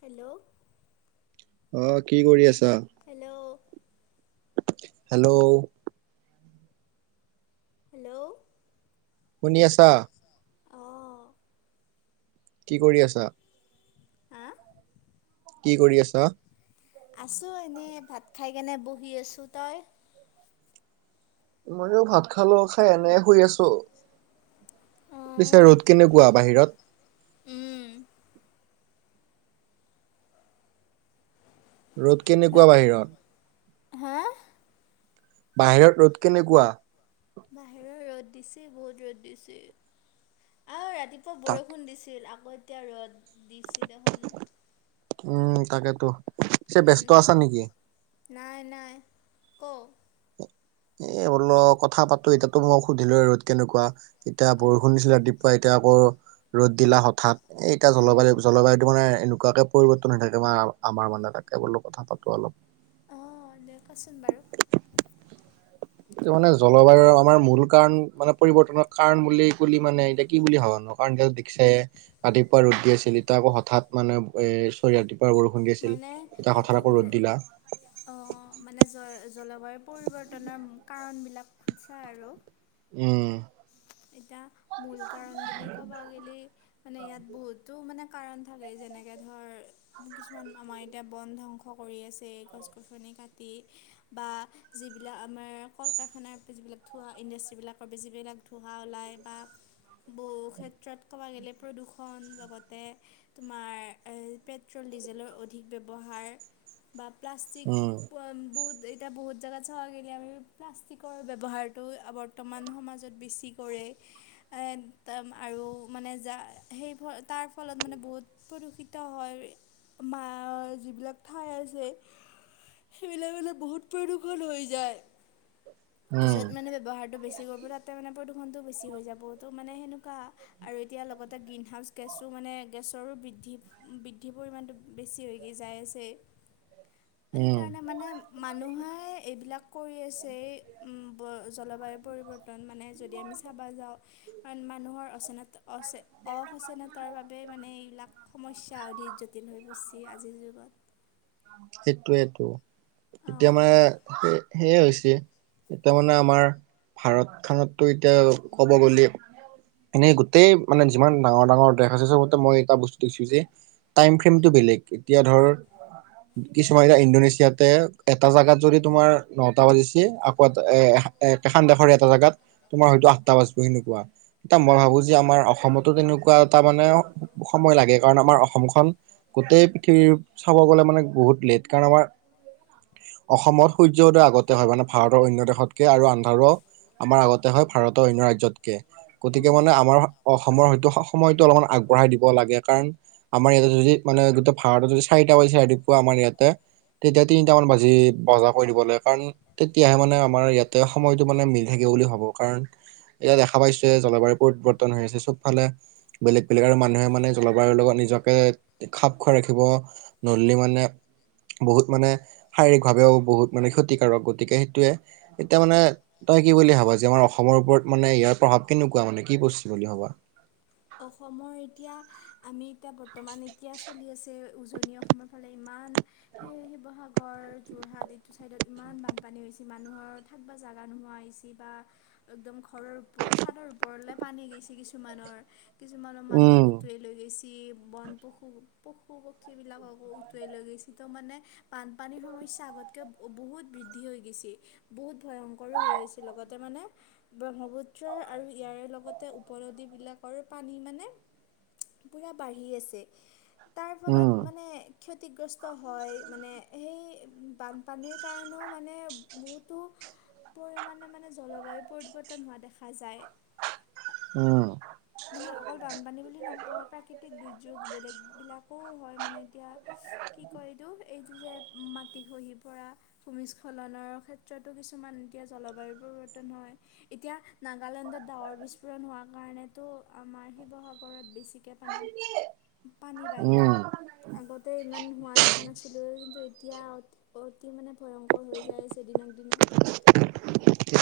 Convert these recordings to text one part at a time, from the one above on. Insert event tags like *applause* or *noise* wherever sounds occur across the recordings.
Hello. অ', কি কৰি আছা? হেল্ল'। হেল্ল'। হেল্ল'। শুনি আছা? অঁ কি কৰি আছা? হা কি কৰি আছা? আছোঁ এনেই ভাত খাই কেনে বহি আছোঁ। তই? মইও ভাত খালো, খাই এনে শুই আছো। থ, পিছে অঁ ৰ'দ কেনেকুৱা বাহিৰত? উম। ৰ'দ হ'ল কেনেকুৱা বাহিৰত? হা বাহিৰত ৰ'দ কেনেকুৱা? বাহিৰৰ ৰ'দ দিছে বহুত ৰ'দ দিছে, আৰু ৰাতিপ চ তাক বৰষুণ দিছিল, আকৌ এতিয়া ৰ'দ দিচি দেখোন। উম তাকেইতো। উম, নাই নাই ক এ বোলো কথা পাতো, এটা টো মই সুধিলো, ৰ'দ কেনেকুৱা? এতিয়া, অঁ বৰষুণ দিছিলে ৰাতিপুৱা এতিয়া আকৌ ৰ'দ দিলা হঠাৎ, এ এতিয়া উম জলবায়ু জলবায়ুতটো মানে এনেকুৱাকে পৰিৱৰ্তন হৈ থাকে *unintelligible* আমাৰ মানে তাকে বোলো কথা পাতো অলপ। অ', *unintelligible* কোৱাচোন বাৰু এটো মানে, জলবায়ুৰ আমাৰ মূল কাৰণ মানে পৰিৱৰ্তনৰ কাৰণ বুলি কলি মানে এতিয়া কি বুলি ভাবা নো? *unintelligible* দেখিছায়ে, ৰাতিপুৱা ৰদ দি আছিল ইটা আকৌ হঠাৎ মানে এ চৰি ৰাতিপুৱা বৰষুণ দি আছিল, এতিয়া হঠাৎ আকৌ ৰ'দ দিলা। অ', মানে জ জলবায়ু পৰিৱৰ্তনৰ কাৰণ বিলাক সুধচা আৰু উম। এতিয়া, মূল কাৰণ বুলি ক'বা গে'লে মানে ইয়াত বহুতো মানে কাৰণ থাকে যেনেকে ধৰ বু কিছুমান, আমাৰ এতিয়া বন ধ্বংস কৰি আছে এই গছ গছনি কাটি বা যিবিলাক আমাৰ কল কাৰখানাৰ যিবিলাক ধোৱা ইণ্ডাষ্ট্ৰিবিলাকৰ যিবিলাক ঠুহা ওলায় বা বহু ক্ষেত্ৰত ক'ব গ'লে প্ৰদূষণ লগতে তোমাৰ, পেট্ৰল, ডিজেলৰ অধিক ব্যৱহাৰ। বা প্লাষ্টিক *unintelligible* বহুত এই এতিয়া বহুত জেগাত চাৱা গেইলে আমি প্লাষ্টিকৰ ব্যৱহাৰটো বৰ্তমান সমাজত বেছি কৰে। এ তা আৰু মানে যা‌ সেই ফ তাৰ ফলত মানে বহুত প্ৰদূষিত হয় মা যিবিলাক ঠাই আছে সেইবিলাক হলে বহুত প্ৰদূষণ হৈ যায়। য'ত উম মানে ব্যৱহাৰটো বেছি কৰিব, তাতে মানে প্ৰদূষণটো বেছি হৈ যাব ত' মানে সেনেকুৱা। আৰু এতিয়া লগতে গ্ৰীণ হাউচ গেছো মানে গেছৰো বৃদ্ধি বৃদ্ধি পৰিমাণটো বেছি হৈ গেই যায় আছে। *unintelligible* সেইকাৰণে মানে উম',। মানুহে এইবিলাক কৰি আছে, এ', -উম', -ব', জলবায়ু পৰিৱৰ্তন মানে। যদি আমি চাবা যাওঁ। কাৰণ মানুহৰ অচেনাত-অচেন-অসচেতনতাৰ বাবে মানে এইবিলাক। সমস্যা অধিক জটিল হৈ পৰছে আজিৰ যুগত। সেইটোেইটো, এতিয়া অঁ মানে এ',। সেয়াই হৈছে, এতিয়া মানে আমাৰ ভাৰত খনতটো এতিয়া ক'ব গ'লে। এনেই গোটেই মানে যিমান ডাঙৰ-ডাঙৰ দেশ আছে চবতে মই এটা বস্তু দেখিছোঁ যে। টাইম ফ্ৰেমটো বেলেগ, এতিয়া ধৰ। কিছুমান, এতিয়া ইণ্ডোনেছিয়াতে এটা জাগাত যদি তোমাৰ নটা বাজিছে, আকৌ এটা এ আ', এ', একেইখন দেশৰে এটা জোগাত তোমাৰ হয়তো আঠটা বাজব সেনেকুৱা, তেতিয়া মই ভাবোঁ যে আমাৰ অসমত। এতো তেনেকুৱা এটা মানে সময় লাগে কাৰণ আমাৰ অসমখন। গোটেই পৃথিৱী চাব গ'লে মানে বহুত লেট কাৰণ আমাৰ। অসমত সূৰ্য উদয় আগতে হয় মানে ভাৰতৰ অন্য দেশতকে আৰু আন্ধাৰো আমাৰ আগত। আগতে হয় ভাৰতৰ অন্য ৰাজ্যতকে। গতিকে উম মানে আমাৰ অসমৰ হয়টো সময়তটো অলপমান আগবঢ়াই দিব লাগে কাৰণ। আমাৰ ইয়াতে য', -যদি মানে গোটে ভৰতটো যদি চাৰিটা বাজি ৰাতিপুৱা আমাৰ ইয়াতে। তেতিয়া তিনিটামান বাজি বজা কৰি দিব লাগে কাৰণ। তেতিয়াহে মানে আমাৰ ইয়াতে সময়তটো মানে মিল থাকে বুলি ভাবোঁ। কাৰণ, এতিয়া দেখা পাইছোঁ যে জলবায়ু পৰিৱৰ্তন হৈ আছে চব ফালে। বেলেগ-বেলেগ আৰু মানুহে মানে জলবায়ুৰ লগত নিজকে খাপ খুৱাই ৰাখিব। নহ'লে মানে। বহুত মানে, শাৰীৰিক ভাৱেও বহুত মানে ক্ষতিকাৰক গতিকে সেইটোৱে। এতিয়া মানে, তই কি বুলি ভাবা যে আমাৰ অস অসমৰ ওপৰত মানে ইয়াৰ প্ৰভাৱ কেনেকুৱা মানে কি পৰছি বুলি ভাবা? অসমৰ এতিয়া, আমি এতিয়া বৰ্তমান এতিয়া চলি আছে উজনি অসমৰ ফালে ইমান। সেই শিৱসাগৰ, যোৰহাট এইটো চাইদত ইমান বানপানী হৈ হৈছে মানুহৰ। থাকবা জাগা নোহোৱা হৈছি বা। একদম ঘৰৰ ওপৰ, চাদৰ ওপৰলৈ পানী গৈছি কিছুমানৰ। কিছুমানৰ মানুহক উম উটুৱাই লৈ গৈছে। যি বন পশু-পশু-পক্ষীবিলাককো উটুৱাই লৈ গৈছে তো মানে। বানপানীৰ সমস্যা আগতকে বহ', -বহুত বৃদ্ধি হৈ গৈছে। বহুত ভয়ংকৰো হৈ গৈছিল লগতে মানে। ব্ৰহ্মপুত্ৰ আৰু ইয়াৰে লগতে উপ-নদী বিলাকো। পানী মানে পুৰা বাঢ়ি আছে তাৰ ফলত উম মানে। ক্ষতিগ্ৰস্ত হয় মানে সেই বানপানীৰ কাৰণেও মানে বহুতো। পৰিমাণে মানে জলবায়ু পৰিৱৰ্তন হোৱা দেখা যায়। উম',। মানে অকল বানপানী বুলি নকওঁ, প্ৰাকৃতিক দুৰ্যোগ বেলেগবিলাকো হয় মানে এতিয়া। কি কয় এইটো, এইটো যে মাটি খহি পৰা। ভূমিস্খলনৰ ক্ষেত্ৰতো কিছুমান এতিয়া জলবায়ুৰ পৰিৱৰ্তন হয়। এতিয়া নাগালেণ্ডত ডাৱৰ বিস্ফোৰণ হোৱাৰ কাৰণে। তো, আমাৰ শিৱসাগৰত বেছিকৈ মানে, পানী বাঢ়িল। উম আগতে ইমান হোৱা দেখা নাছিলোঁ, কিন্তু এতিয়া অত অতি মানে ভয়ংকৰ হৈ যায়চে দিনক দিনে।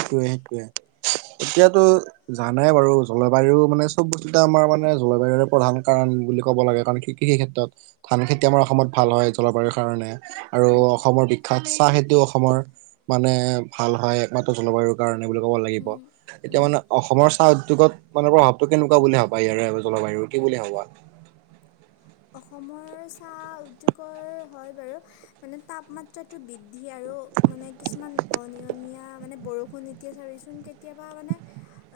ৱেট ৱেট এতিয়াতো জানে বাৰু জলবায়ু মানে চব বস্তুটা আমাৰ মানে জলবায়ুৰে প্ৰধান কাৰণ বুলি ক'ব লাগে কাৰণ কৃষি ক্ষেত্ৰত। ধান খেতি আমাৰ অসমত ভাল হয় জলবায়ুৰ কাৰণে আৰু উম অসমৰ বিখ্যাত চাহ খেতিও অসমৰ। মানে ভাল হয় একমাত্ৰ জলবায়ুৰ কাৰণে বুলি ক'ব লাগিব উম এতিয়া উম মানে অসমৰ চাহ উদ্যোগত মানে প্ৰভাৱটো কেনেকুৱা বুলি ভাবা ইয়াৰে আৰু জলবায়ুৰ কি বুলি ভাবা? অসমৰ চাহ উদ্যোগৰ হয় বাৰু। মানে তাপমাত্ৰাটো বৃদ্ধি আৰু মানে কিছুমান অনিয়মীয়া মানে বৰষুণ এতিয়া চাবিচোন কেতিয়াবা মানে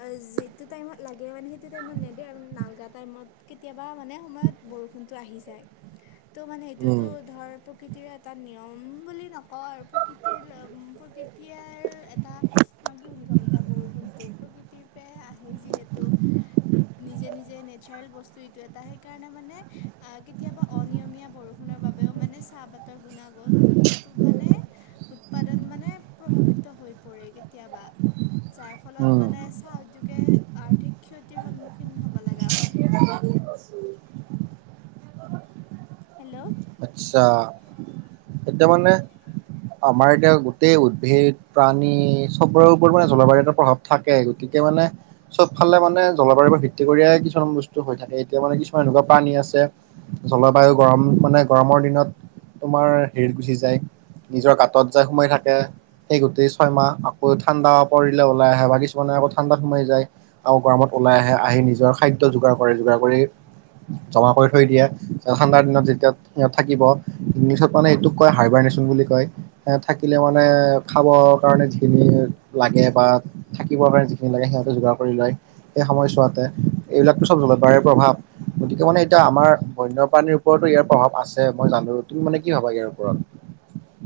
অ যিটো টাইমত লাগে মানে সেইটো টাইমত নেদে আৰু নালগা টাইমত কেতিয়াবা মানে সময়ত বৰষুণ বৰষুণটো আহি যায়, ত মানে উম, এইতোটো ধৰ প্ৰকৃতিৰে এটা নিয়ম বুলি নকওঁ আৰু প্ৰকৃতিৰ প্ৰকৃতিয়ৰ এটা মই কি বুলি ক'ম এতিয়া বৰষুণটো প্ৰকৃতিৰ পৰাই আহে যিহেতু নিজে নিজে নেচাৰেল বস্তু এইটো এটা সেইকাৰণে মানে কেতিয়াবা অনিয়মীয়া বৰষুণৰ বাবেও মানে চাহপাতৰ গুণাগুণ। ত মানে উৎপাদন মানে প্ৰভাৱিত হৈ পৰে কেতিয়াবা। যাৰ ফলত উম, মানে চাহ উদ্যোগে আৰ্থিক ক্ষতিৰ সন্মুখীন হ'ব লগা হয়। হেল্ল' আচ্ছা এতিয়া মানে। আমাৰ এতিয়া গোটেই উদ্ভিদ প্ৰাণী চববোৰৰ ওপৰত মানে জলবায়ু এটা প্ৰভাৱ। থাকে গতিকে মানে। চব ফালে মানে জলবায়ুৰ পৰা ভিত্তি কৰিয়ে কিছুমান বস্তু হৈ থাকে এতিয়া মানে কিছুমান এনেকুৱা পানী আছে জলবায়ু গৰম মানে গৰমৰ দিনত তোমাৰ হেৰিত গুচি যায়। নিজৰ গাঁতত যায় সোমাই থাকে সেই গোটেই ছয়মাহ আকৌ ঠাণ্ডা পৰিলে ওলাই আহে বাকি চ কিছুমানে আকৌ ঠাণ্ডা সোমাই যায় আকৌ গৰমত ওলাই আহে আহি নিজৰ খাদ্য যোগাৰ কৰে যোগাৰ কৰি জমা কৰি থৈ দিয়ে ঠাণ্ডাৰ দিনত যেতিয়া। ইয়াত থাকিব ইংলিছত মানে এইটোক কয় হাৰবাৰ নেশ্যন বুলি কয়। এ থাকিলে মানে খাবৰ কাৰণে যিখিনি লাগে বা। থাকিব লাগে যিখিনি লাগে সিহঁতে যোগাৰ কৰি লয়। সেই সময়ছোৱাতে এইবিলাকতো চব জলবায়ুৰ প্ৰভাৱ। গতিকে মানে এতিয়া আমাৰ বন্যপ্ৰাণীৰ ওপৰতো ইয়াৰ প্ৰভাৱ আছে মই জানো, তুমি মানে কি ভাবা ইয়াৰ ওপৰত?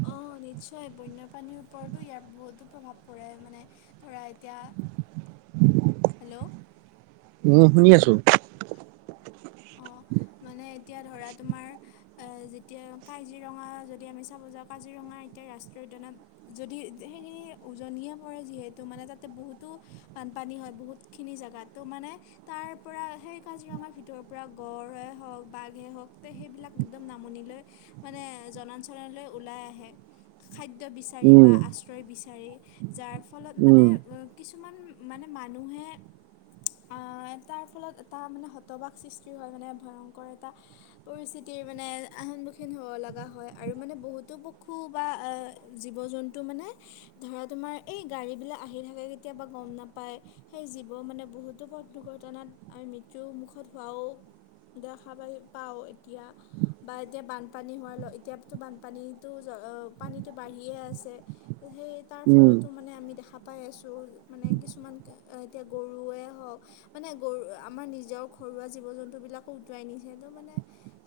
অ নিশ্চয় বন্যপাণীৰ ওপৰতো ইয়াৰ বহুতো প্ৰভাৱ পৰে মানে। ধৰা এতিয়া হেল্ল' উম শুনি আছোঁ। অ মানে এতিয়া ধৰা তোমাৰ। যেতিয়া কাজিৰঙা যদি আমি চাব যাওঁ কাজিৰঙা এতিয়া ৰাষ্ট্ৰীয় উদ্যানত যদি সেইখিনি উজনিয়ে পৰে যিহেতু মানে তাতে বহুতো। বানপানী হয় বহুতখিনি জেগাত ত' মানে তাৰ পৰা সেই কাজিৰঙাৰ ভিতৰ পূৰা গঁড় হওক বাঘে হওক তে সেইবিলাক একদম নামনি লৈ মানে জনাঞ্চললৈ ওলাই আহে। খাদ্য বিচাৰি উম বা আশ্ৰয় বিচাৰি যাৰ ফলত উম মানে কিছুমান মানে মানুহে আ এটাৰ ফলত এটা মানে হতবাগ সৃ সৃষ্টি হয় মানে ভয়ংকৰ এটা। পৰিস্থিতিৰ মানে সন্মুখীন হ'ব লগা হয় আৰু মানে বহুতো পশু বা আ জীৱ জন্তু মানে ধৰা তোমাৰ এই গাড়ীবিলাক আহি থাকে কেতিয়াবা গম নাপায়। সেই জীৱ মানে বহুতো পথ দুৰ্ঘটনাত আমি মৃত্যুৰ মুখত হোৱাও দেখা পাই পাওঁ এতিয়া হ হ। বা এতিয়া বানপানী হোৱালৈ এতিয়াতো বানপানীটো জ অ অ পানীটো বাঢ়িয়ে আছে। সেই ই ই তাৰ উম ফলতো মানে আমি দেখা পাই আছো এ মানে কিছুমান কে এতিয়া গৰুৱে হওক মানে উহ্ উ গৰু আমাৰ নিজা ঘৰুৱা জীৱ-জন ত্ত বিলাকো উতোৱাই নিছে তো মানে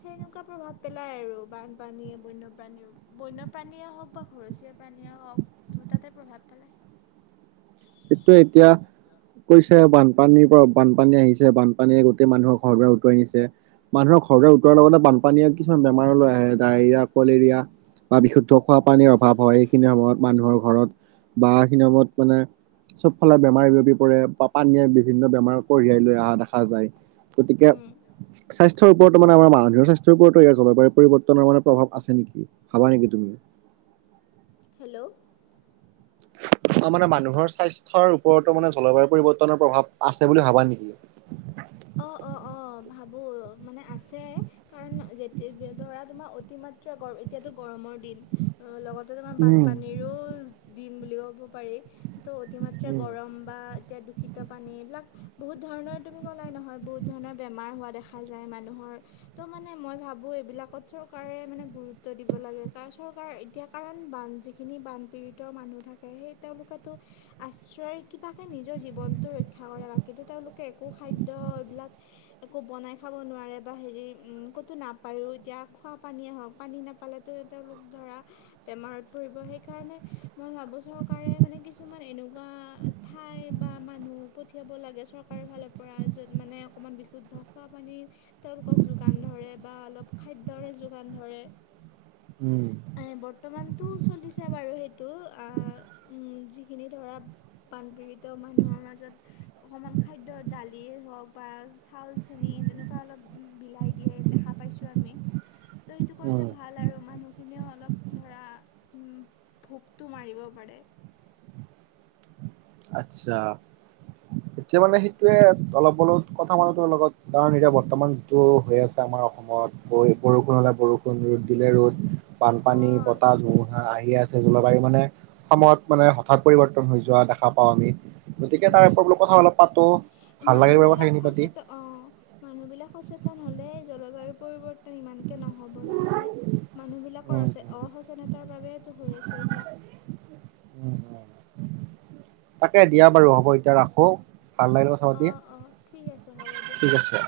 সেনেকুৱা প্ৰভাৱ পেলাই আৰু বানপানীয়ে বন্যপ্ৰাণীও। বন্যপ্ৰাণীয়ে হওক বা ঘৰচীয়া প্ৰাণী আৰু আও দুটাতে প্ৰভাৱ পেলায়। সেইটোৱে এতিয়া। কৈছে বানপানীৰ পৰা বানপানী আহিছে বানপানীয়ে গোটেই মানুহৰ ঘৰ-দুৱাৰ উতুৱাই নিছে। মানুহৰ ঘৰতে উতোৱাৰ লগতে বানপানীয়ে কিছুমান বেমাৰলৈ আহে ডায়েৰিয়া, কলেৰিয়া। বা বিশুদ্ধ খোৱা পানীৰ অভাৱ হয় এইখিনি সময়ত মানুহৰ ঘৰত সি ই ই বা সিখিনি সময়ত মানে চব ফালে বেমাৰ বিয়পি পৰে বা পানীয়ে বিভিন্ন বেমাৰ কঢ়িয়াই লৈ আহা দেখা যায়। কতিকে উম, স্বাস্থ্যৰ ওপৰতো মানে আমাৰ মানুহ স্বাস্থ্যৰ ওপৰতো এয়া জলবায়ুৰ পৰিৱৰ্তনৰ মানে প্ৰভাৱ আছে নেকি? খাবা নেকি তুমি? হেল্ল' স স অ মানে মানুহৰ স্বাস্থ্যৰ ওপৰতো মানে জলবায়ুৰ পৰিৱৰ্তনৰ প্ৰভাৱ আছে বুলি ভাবা নেকি? অ অ অ ভাবো মানে আছে। কাৰণ এ যেতিয়া যে ধৰা তোমাৰ অতিমাত্ৰা গৰম এতিয়াতো গৰমৰ দিন ই আহ্ ল ল লগত ত তোমাৰ উম বানপানীৰো দিন বুলি ক'ব পাৰি ই ই আহ্ তো অতিমাত্ৰা সেই উম গৰম বা এতিয়া দূষিত পানী এইবিলাক আহ্ বহুত ধৰণৰ তুমি ই ই কলাই নহয় বহুত ধৰণৰ বেমাৰ হোৱা দেখা যায় মানুহৰ আ আহ্। তো' মানে মই ভাবো এইবিলাকত চৰকাৰে মানে গুৰুত্ব দিব লাগে কাৰণ চৰকাৰ এতিয়া কাৰণ বান যিখিনি বানপীড়িতৰ মানুহ থাকে সেই তেওঁলোকেতো ই এহ্ ই আ আশ্ৰয়ৰ কিবাকে নিজৰ জীৱনটো ৰক্ষা কৰে বা কিন্তু তেওঁলোকে একো খাদ্য এইবিলাক এ এ হে এ একো বনাই খাব নোৱাৰে বা হেৰি উম উ উ ক'তো নাপায়ো এতিয়া খোৱা পানীয়ে হওক পানী নেপালে তুই তেওঁলোক ধৰা আহ আহ বেমাৰত পৰিব সেইকাৰণে হে মই ভাবো চৰকাৰে মানে কিছুমান এনেকুৱা ঠাই বা মানুহ পঠিয়াব লাগে চৰ চৰকাৰৰ ফালৰ পৰা য'ত মানে অকমান বিশুদ্ধ খোৱা পানী তেওঁলোকক যোগান ধৰে বা অলপ খাদ্যৰে যোগান ধৰে। উম উ উ। আ এ এ বৰ্তমানটো চলিছে বাৰু সেইটো আ আ আ উম উ উ যিখিনি ধৰা বানপীড়িত মানুহৰ মাজত অকমান খাদ্য দাল যিয়ে হওক বা চাউল চেনি তেনেকুৱা অলপ বিলাই দিয়ে দেখা পাইছোঁ আমি। তো' এইটো উম কৰিলে ভাল আৰু মানুহখিনিও অলপ ধৰা উম উ উ। ভোকটো মাৰিব পাৰে। আচ্ছা। হু হু উ এতিয়া মানে সেইটোৱে অলপ অলপ কথা মানো তোৰ লগত কাৰণ এতিয়া বৰ্তমান টো ও ও হৈ আছে আমাৰ অসমত বৈ বৰষুণ হলে বৰষুণ ৰ'দ দিলে ৰ'দ বানপানী অঁ বতাহ ধুমুহা আহি আছে। এই জলবায়ু মানে সময়ত মানে হঠাৎ পৰিৱৰ্তন হৈ যোৱা দেখা পাও আমি। গতিকে তাৰ উম, ওপৰত বোলো কথা অলপ পাতো ভাল লাগে বাৰু মানুহবিলাক কথাখিনি পাতি। সচেতন অঁ অ অ অ, মানুহবিলাক সচেতন হ'লেই জলবায়ুৰ পৰিৱৰ্তন ইমানকে নহ'ব জানানে। মানুহবিলাকৰ উম অচে উম অসচেতনতাৰ বাবেতো হৈ আছে এইবিলাক। উম উম তাকে দিয়া বাৰু হ'ব এতিয়া ৰাখো ভাল লাগিলে ক- অঁ অঁ ঠিক আছে হ'ব দিয়া। আছে